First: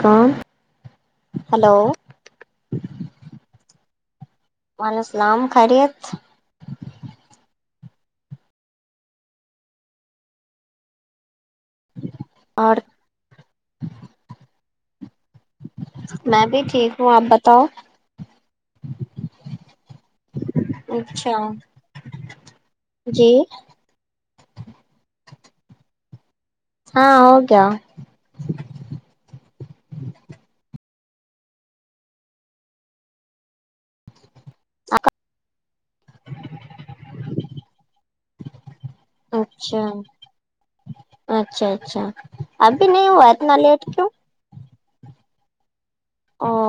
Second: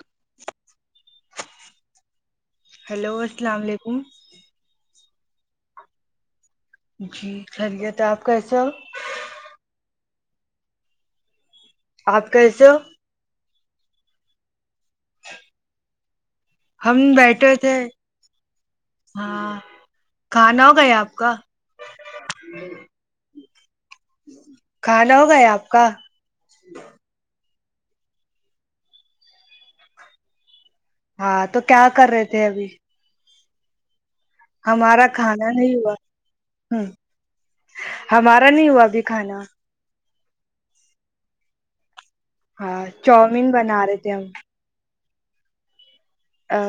کون hello hello السلام علیکم وعلیکم السلام خیریت جی خیریت آپ کیسے ہو آپ کیسے اور ہو میں بھی ٹھی ہم بیٹھے تھے ہاں کھانا ہوگیا آپ اچھا کا جی کھانا ہوگا آپ کا ہاں ہوگیا ہاں تو کیا کر رہے تھے ابھی ہمارا کھانا نہیں ہوا ہمارا نہیں ہوا ابھی کھانا اچھا اچھا اچھا ہاں ابھی نہیں ہوا چاؤمین اتنا لیٹ بنا رہے کیوں تھے ہم او ا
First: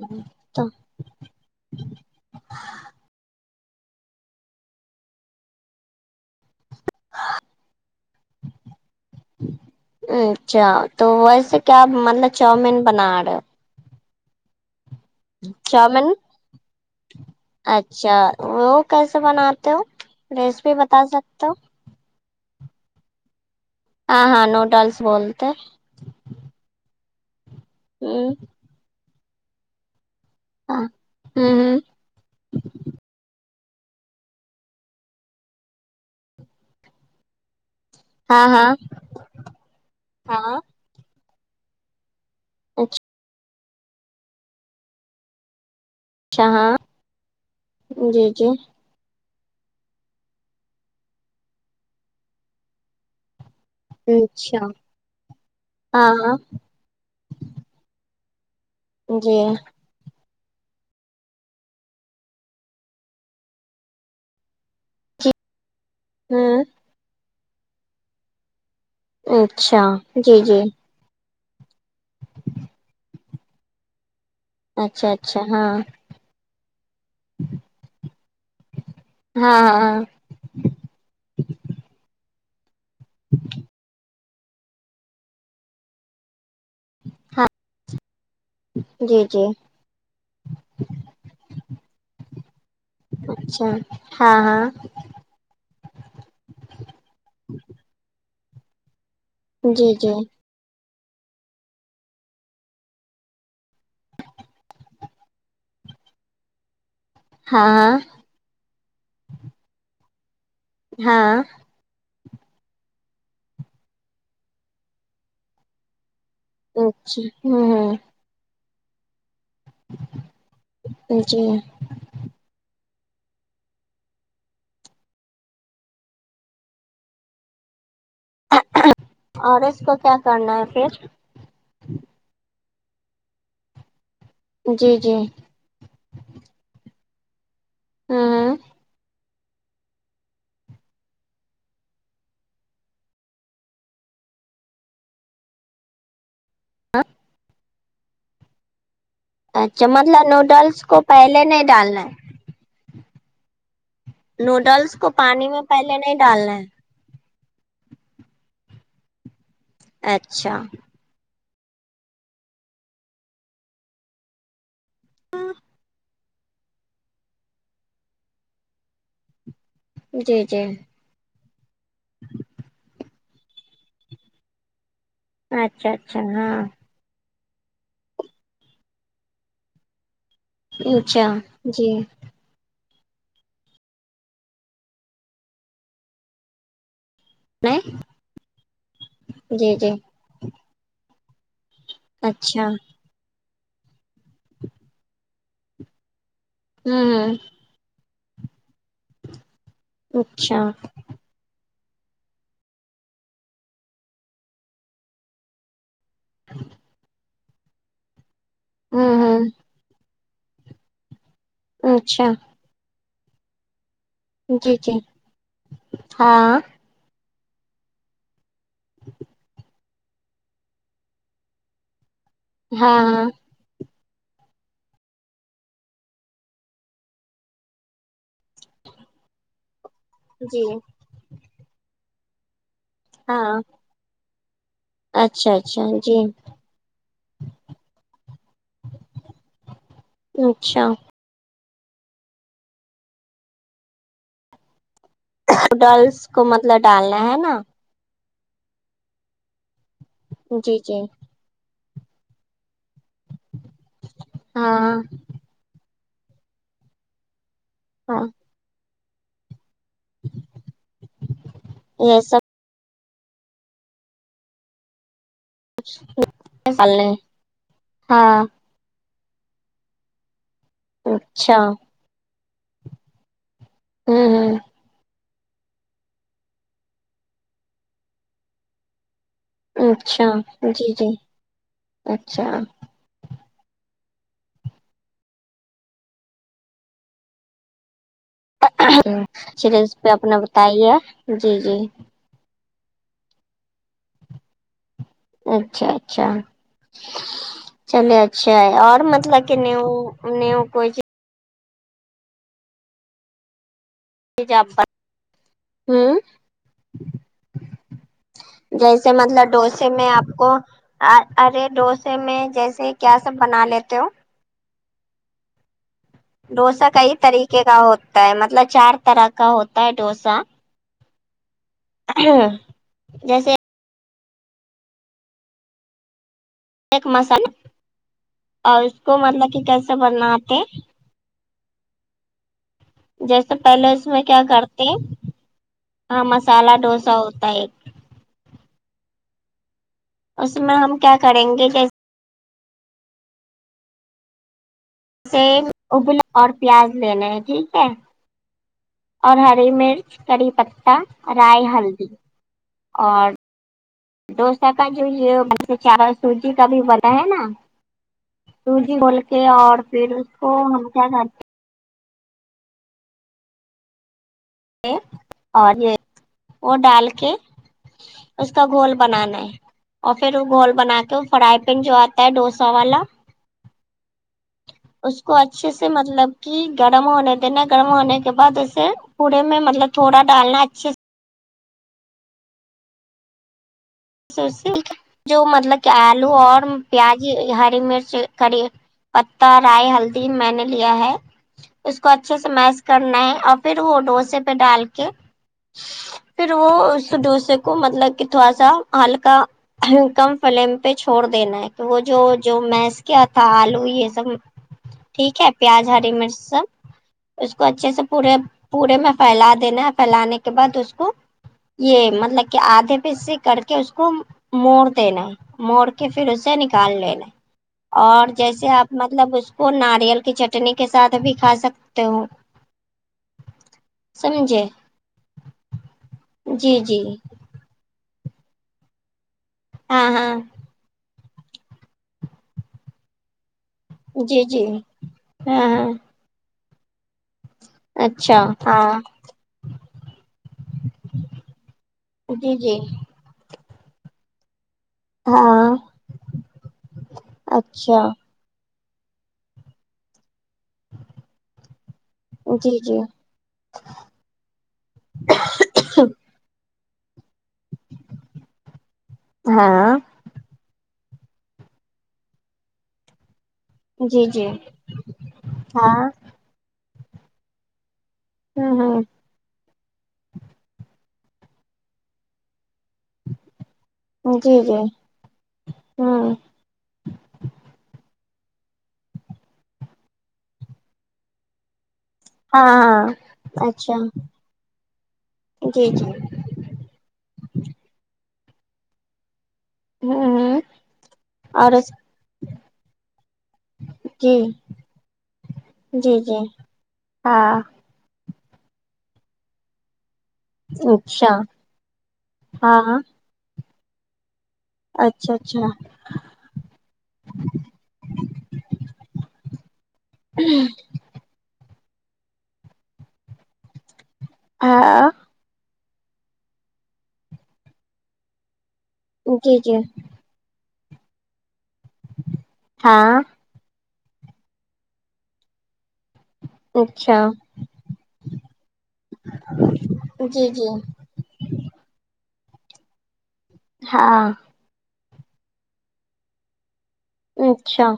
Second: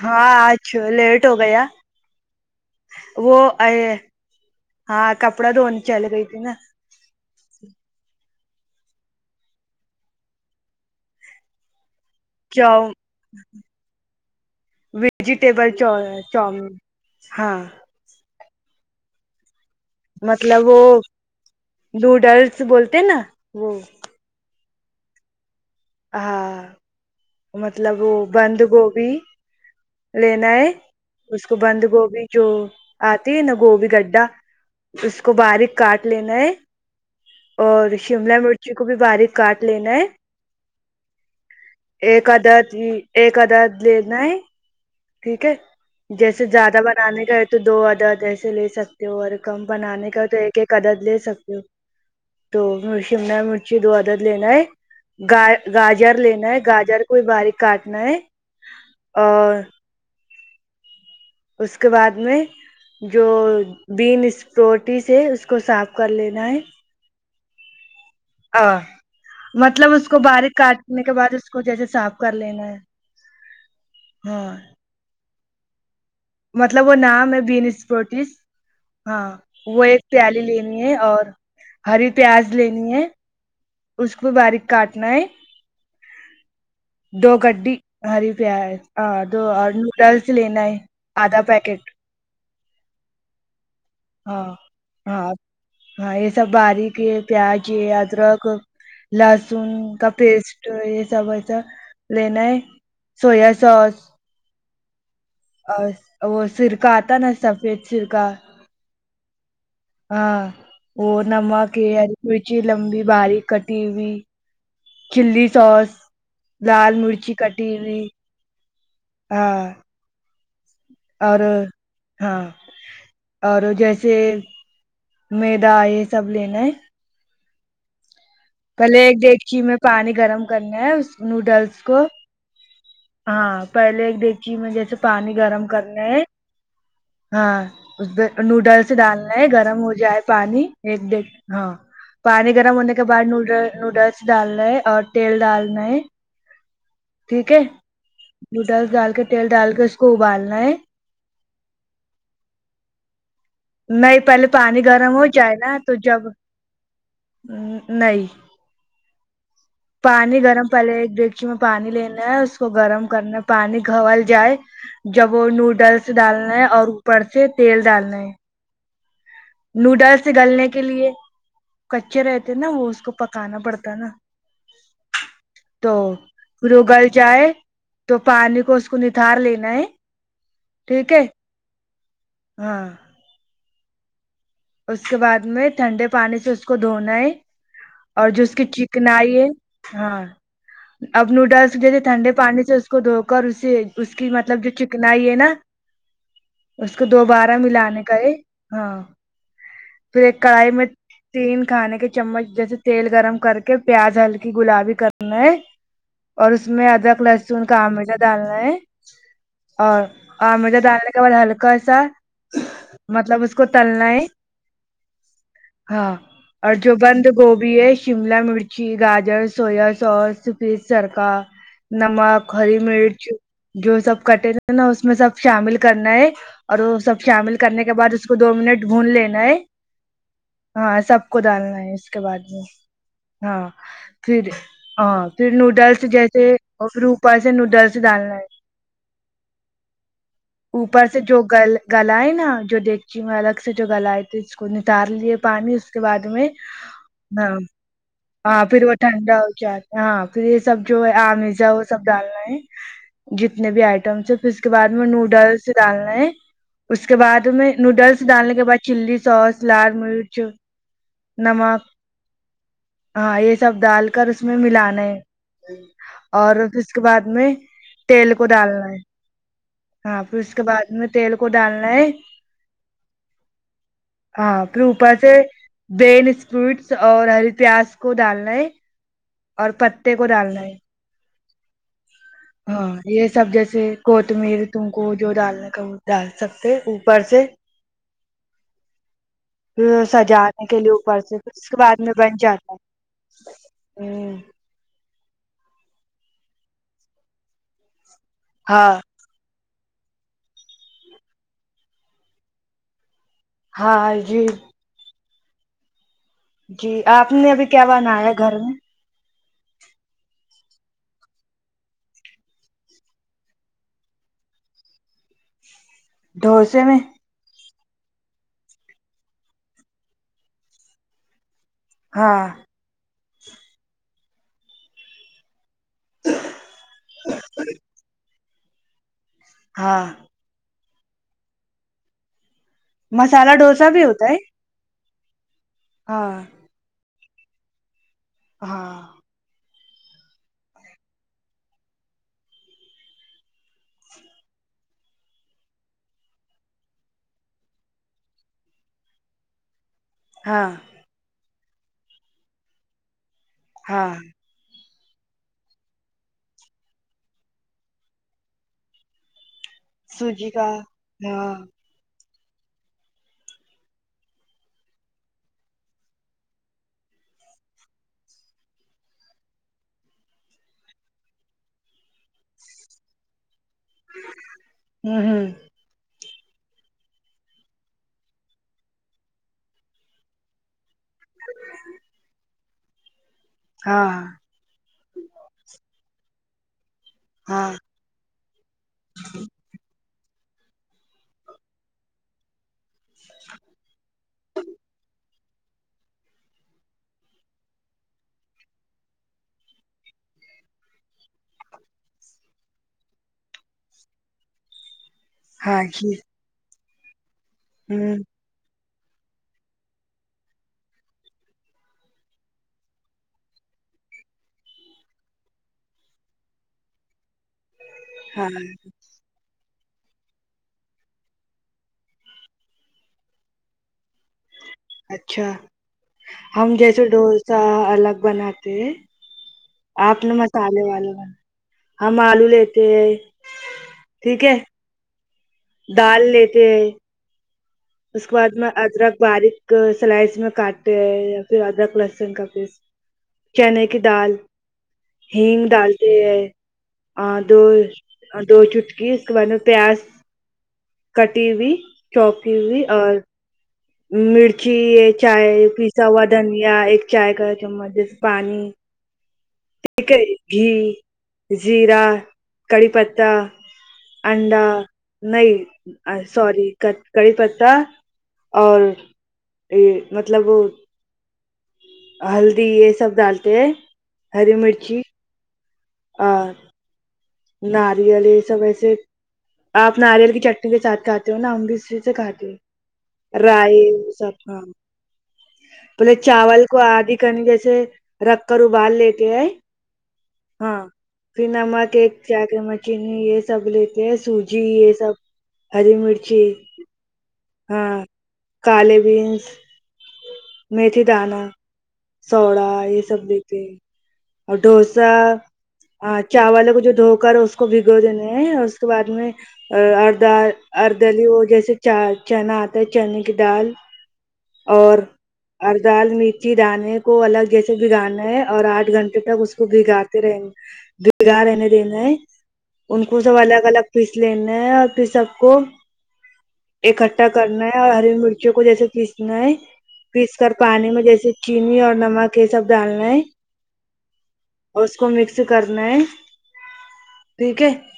ہاں آج تو لیٹ ہو گیا وہ ا ہاں کپڑا دھونی چل گئی تھی نا [inaudible] ہ کیا تو ویسے کیا مطلب کیا چاؤمین بنا رہے ہو ویجیٹیبل چ چاؤمین چومین ہاں اچھا وہ کیسے بناتے ہو مطلب ریسیپی وہ بتا سکتے ہو نوڈلس بولتے نا وہ ہاں ہاں نوڈلس بولتے ہاں مطلب وہ ہوں بند گوبھی لینا ہے ہاں اس کو ہوں ہوں بند گوبھی جو آتی ہے نا گوبھی گڈھا اس کو باریک کاٹ لینا ہے اور شملہ ہاں ہاں مرچی کو بھی باریک کاٹ لینا ہے ہاں ایک عدد ہی ایک عدد لینا ہے ٹھیک ہے جیسے اچھا ہاں زیادہ بنانے کا ہے تو دو عدد جی جی ایسے لے سکتے اور کم بنانے کا تو ایک ایک عدد لے سکتے ہو تو شملہ مرچ جی دو عدد لینا اچھا ہے گ ہاں گاجر ہاں لینا ہے گاجر کو باریک کاٹنا ہے جی اور اس کے بعد میں جو بینس پروٹی سے جی اس کو صاف کر لینا ہے ہوں ا اچھا مطلب اس کو جی باریک جی کاٹ نے کے بعد اس کو جیسے صاف کر لینا ہے ہاں اچھا اچھا ہاں مطلب وہ نام ہے بینس اسپوٹس ہاں وہ ایک پیا لی لینی ہے اور ہری پیاز لینی ہے اس وہ باریک کاٹناہے دو ہاں گڈی ہری پیاز ہ جی دو جی اور نوڈلس لینا ہے آدھا پیکٹ اچھا ہاں ہاں ہاں یہ سب باریک یہ پیاز یہ ادرک لہسن جی کا جی پیسٹ یہ سب ایسا لینا ہے سویا سوس اور وہ سرکہ آتا نا ہاں سفید ہاں سرکہ ہاں وہ ہاں نمک مرچی لمبی باریک کٹی ہوئی چلی سوس لال اچھا مرچی کٹی ہوں ہوئی ہاں ہ اور جی ہاں اور جیسے میدا یہ سب لینا ہے پہلے ایک ڈیگچی اور میں اس کو کیا پانی گرم کرنا ہے پھر اس نوڈلس کو ہاں پہلے ایک دیکھچی میں جی جیسے جی پانی گرم کرنے ہے ہاں اس پ ہوں نوڈلس ڈالنا ہے گرم ہو جائے پانی ایک ڈ ہ ہاں پانی گرم ہونے کے بعد نوڈل نوڈلس ڈالنا ہے اور تیل ڈالنا ہے ٹھیک ہے نوڈلس ڈال کے تیل ڈال کے اچھا اس کو مطلب ابالنا ہے نوڈلس کو پہلے نہیں ڈالنا ہے نہیں پہلے پانی نوڈلس کو گرم ہو پانی جائے میں نا تو پہلے نہیں جب ڈالنا نہیں ہے پانی اچھا گرم پہلے ایک ڈیکچی میں پانی لینا ہے اس کو گرم کرنا پانی گھاول جائے جب وہ نوڈلس ڈالنا ہے اور اوپر سے تیل ڈالنا ہے نوڈلس جی جی گلنے کے لیے کچے رہتے نا وہ اس کو پکانا پڑتا نا اچھا اچھا ہاں توپھروہ گل جائے تو پانی کو اس کو نتھار لینا ہے ٹھیک اچھا ہے جی ہاں اس کے بعد میں ٹھنڈے پانی سے اس کو دھونا ہے نہیں اور جو اس کی چکنائی ہے جی جی ہاں اب نوڈلس جیسے ٹھنڈے پانی اچھا سے اس کو دھو کر اس اس کی مطلب جو چکنائی ہے نا اس کو ہوں دوبارہ ملانے کا یہ ہاں پھر ایک اچھا کڑھائی میں تین کھانے کے چمچ جیسے تیل گرم کر کے پیاز ہلکی گلابی کرنا ہے اور اس میں ادرک لہسن کا آمیزہ ڈالنا ہے ہوں ہوں اور آمیزہ ڈالنے کے بعد ہلکا سا اچھا مطلب اس کو تلنا ہے جی جی ہاں اور جو بند گوبھی ہے شملہ مرچ ی گاجر سویا ساس پھر سرکہ نمک ہری ہاں مرچ ہاں جو سب کٹے نا اس میں سب شامل کرنا ہے اور وہ سب شامل کرنے کے بعد اس کو دو منٹ بھون لینا ہے جی ہاں سب کو ڈالنا ہے اس کے بعد میں ہاں پھر ہاں پھر اچھا اچھا نوڈلس جی جیسے اور پھر اوپر سے نوڈلس ڈالنا ہے اچھا اوپر جو گل گلا ئے نا جو دیکچی میں الگ سے جو گلا ئے تھے اس کو نتار لیے پانی اس کے بعد نوڈلس کو میں مطلب ڈالنا ہے نا ہاں پھر وہ ٹھنڈا ہو جاۓ ہاں پھر یہ جی سب جی جو ہے آمیزہ وہ سب ڈالنا ہے جتنے بھی آئٹمس ہے پھر اس کے بعد ہاں میں نوڈلس ڈالنا ہے اس کے بعد میں ہاں نوڈلس ڈالنے کے بعد چلی سوس لال مرچ نمک یہ ہاں یہ سب ڈال کر اس میں ملانا ہے اور سب پھر اس کے ڈالنے بعد میں تیل ہاں کو ڈالنا ہے ہاں پھر اس کے بعد میں تیل کو اچھا ڈالنا ہے ہوں ہوں ہاں پھر اوپر سے بین اسپوٹس اور ہری پیاز کو ڈالنا ہے اور پتے اچھا کو ڈالنا ہے جی جی اچھا ہاں یہ سب جیسے کوتمیر تم کو جو ڈالنا کا وہ ڈال سکتے اوپر سے چلیے اب اس پھر پہ اپنا سجانے کے لیے بتائیے اوپر سے پھر جی اس کے جی بعد میں بن جاتا ہے ہوں اچھا اچھا چلیے اچھا ہاں اور مطلب نیو نیو کوئی ہائی ہجاب ہوں جی آپ نے ابھی کیا بنایا گھر میں سے مطلب ڈوسے میں آپ کو ارے ڈوسے میں جیسے کیا سب بنا لیتے ہو ڈھوسے ڈوسا میں کئی طریقے کا ہوتا ہے مطلب چار طرح کا ہوتا ہے ڈوسا ہاں جیسے [inaudible] ایک مسال اور اس کو مطلب کہ کیسے ہاں بناتے جیسے مسالہ ڈوسا پہلے بھی اس میں ہوتا ہے کیا کرتے ہیں ہاں مسالہ ڈوسا ہوتا ہے ہاں اس میں ہم کیا کریں گے جسے یب ابلا اور پیاز لینا ہے ٹھیک ہے اور ہری مرچ کری ہاں پتتا رائی ہلدی اور ہاں ڈوسا کا جو یہ ہے چاول سوجی کا بھی بنا ہے نا جی بول کے اور پھر اس کو سوجی کا ہم کیا کرتے ہیں ہاں اور یہ وہ ڈال کے اس کا گول بنانا ہے اور پھر وہ گھول بنا کے فرائی پین جو آتا ہے ڈوسا والا اس ہوں کو ہوں اچھے سے مطلب کہ گرم ہونے دینا گرم ہونے کے بعد اسسے پڑے میں مطلب تھوڑا ڈالنا اچھے سے [inaudible] ہاں سے جو مطلب کہ آلو اور پیاز ہاں ہری مرچ کری پتتا رائی ہلدی میں نے لیا ہے اس کو اچھے سے میس کرنا ہے اور پھر وہ ڈوسے پہ ڈال کے پھر وہ اس ڈوسے کو مطلب کہ تھوڑا سا ہلکا کم فلیم پہ چھوڑ دینا ہے کہ وہ جو جو میس کیا تھا آلو یہ سب ٹھیک ہے ہاں پیاز ہری جی مرچ سب اس کو اچھے سے ہوں پورے پورے میں پھیلا دینا ہے پھیلانے کے بعد اس کو یہ مطلب کہ آدھے پہ سے کر کہ اس کو موڑ دینا موڑ کے پھر اسے نکال لینا اور ہاں جیسے آپ مطلب اس کو ناریل کی چٹنی کے ساتھ بھی کھا سکتے ہو سمجھے اچھا ہم جی جی جیسے ڈوسا الگ بناتے ہیں ہاں آپ نے ہاں مسالے والے ہو ہم آلو لیتے ہے جی ٹھیک جی ہاں ہاں دال لیتے ہیں اس کے اچھا بعد میں ہاں ادرک باریک سلائس میں کاٹتے ہیں یا پھر ادرک لہسن کا جی جی پیسٹ چنے کی دال ہینگ ہاں ڈالتے ہے آ دوش اچھا اور دو چٹکی اس کے بعد میں پیاز کٹی ہوئی چوپ کی جی ہوئی جی اور مرچی چائے پیس ہوا دھنیا ایک چائے کا چمچ جیسے پانی ہاں گھی زیرا کڑی پتتا جی جی انڈا نہیں ہاں سوری کڑی پتا اور ہوں یہ مطلب وہ ہلدی یہ سب ڈالتے ہیں جی ہری جی مرچی ہوں اور ناریل یہ سب ایسے آپ ناریل کی چٹنی کے ساتھ کھاتے ہو نا ہم بھی اسی سے کھات ہاں ہاں رائی اچھا جی جی چاول اس کو آدھی کنی جیسے رکھ کر ابال لیتے ہے ہوں ہوں ہاں پھر اور اس نمک ایک چاۓ چمک چینی یہ سب لیتے ہے جی سوجی یہ سب ہری جی مرچی جی ہاں ہاں کالے بینس میتھی اچھا دانہ پوڑا ہاں یہ سب دیتے ہیں اور ڈوسا اچھا اچھا ہا چاولوں کو جو دھو کر اس کو بھگو دینے ہیں اس کے بعد میں [unintelligible] دلی وہ جیسے چا چنا آتا ہے چنے کی دال اور ہاں ار دال مرچی دانے کو الگ جیسے بگانا ہے اور آٹھ گھنٹے تک اس جی کو جی بگا رہ بھیگا رہنے دینا ہے ان کو ہاں سب الگ الگ پیس لینا ہے اور پھر سب کو اچھا اکٹھا کرنا ہے اور ہری مرچی کو جیسے پیسنا ہے پیس جی کر جی پانی میں جیسے چینی اور نمک یہ سب ڈالنا ہے ہاں اس کو مکس کرنا ہے ٹھیک ہے اچھا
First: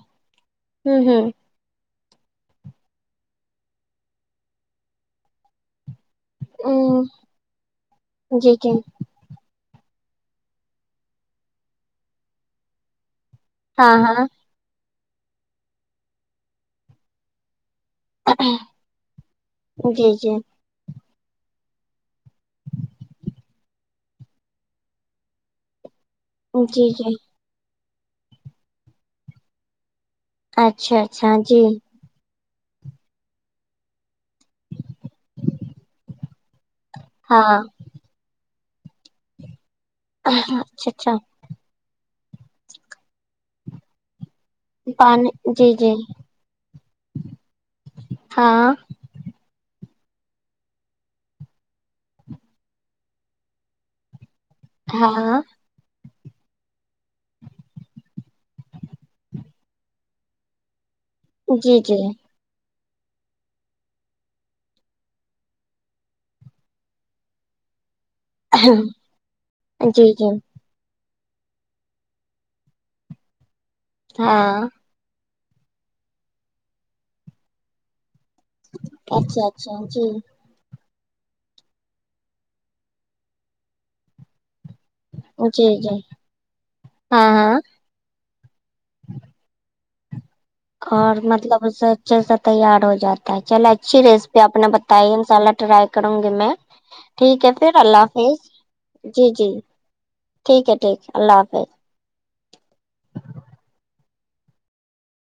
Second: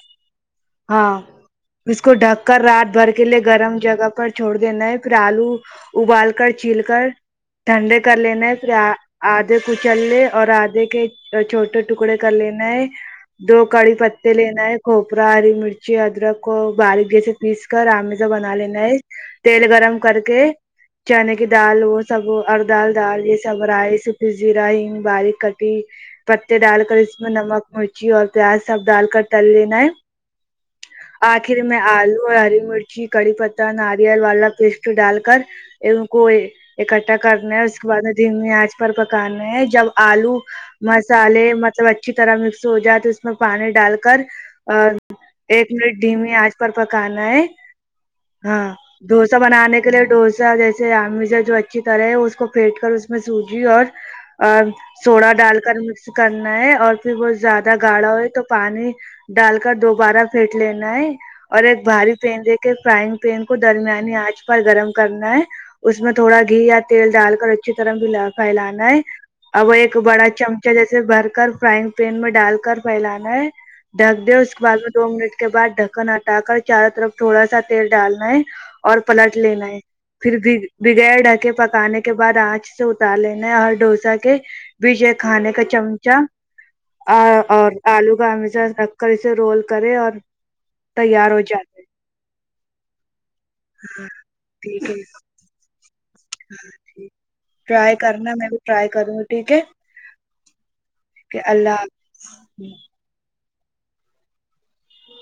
ہوں ہاں اس کو ڈھک کر رات بھر کے لے گرم جگہ پر چھوڑ دینا ہے پھر آلو ابال کر چل کر ہوں ٹھنڈے کر لینا ہے جی پھر جی آپ آدھے کچل لے اور آدھے کے چھوٹے ٹکڑے کر لینا ہے دو ہاں کڑی ہاں پتے لینا ہے کھوپرا ہری مرچی ادرک کو باریک جیسے پیس کر آم بنا لینا ہے تیل گرم جی کر جی کے چنے کی دال وہ سب وہ دال دال یہ سب رائ س جیرا ہنگ باریک کٹی پتے ڈال جی کر جی اس میں نمک مرچی اور پیاز سب ڈال کر تل لینا ہے اچھا اچھا آخر جی میں آلو اور ہری مرچی کڑی پتا ناریل والا پیسٹ ڈال کر ان کو اکٹھا ہاں کرنا اس کے دھیمی آنچ پر پکانے ہے جب آلو اچھا اچھا مسالے مطلب اچ اچھی طرح مکس ہو جائے تو اس میں پانی ڈال کر اور پانی جی ایک جی منٹ ڈھیمی آنچ پر پکانا ہے ہاں ڈوسا بنانے کے لیے ڈوسا جیسے امیزا جو اچھی طرح ہے کو پھینٹ کر اس میں سوجی اور سوڈا ہاں ڈال کر مکس کرنا ہے اور پھر بہت زیادہ گاڑھا ہو ہے تو پانی ڈال کر دوبارہ پھیٹ لینا ہے اور جی ایک جی بھاری پین دیک فرائنگ پین کو درمیانی آنچ پر گرم کرنا ہے اس میں تھوڑا گھی یا تیل ڈال کر اچھی طرح بھی پھیلانا ہے اب وہ ایک جی بڑا جی چم جیسے بہر کر فرائنگ پین میں ڈال کر پھیلانا ہیں ڈھک دے اس کے ہاں بعد میں دو منٹ کے بعد ڈھکن ہٹا کر چاروں طرف تھوڑا سا تیل ڈالنا ہے اور پلٹ اچھا لینا اچھا ہے جی پھر بھی بغیر ڈھکے پکانے کے بعد آنچ سے اتار لینے اور ڈوسا کے وجے کھانے کا جی جی چمچہ ہاں اور ہاں اور آلو کا ہمیشہ رکھ کر اسے رول کرے اور اور تیار ہو مطلب جاتے اسے اچھے سے تیار ہو جاتا ہے چلے اچھی ریسیپی اپنے ٹھیک بتائی ہے مسالا ٹرائی کروں گی میں ٹھیک ہے پھر ٹرائی اللہ کرنا حافظ میں بھی ٹرائی کروں گی جی جی ٹھیک ہے ٹھیک ہے ٹھیک ہے اللہ حافظ ہی [unintelligible]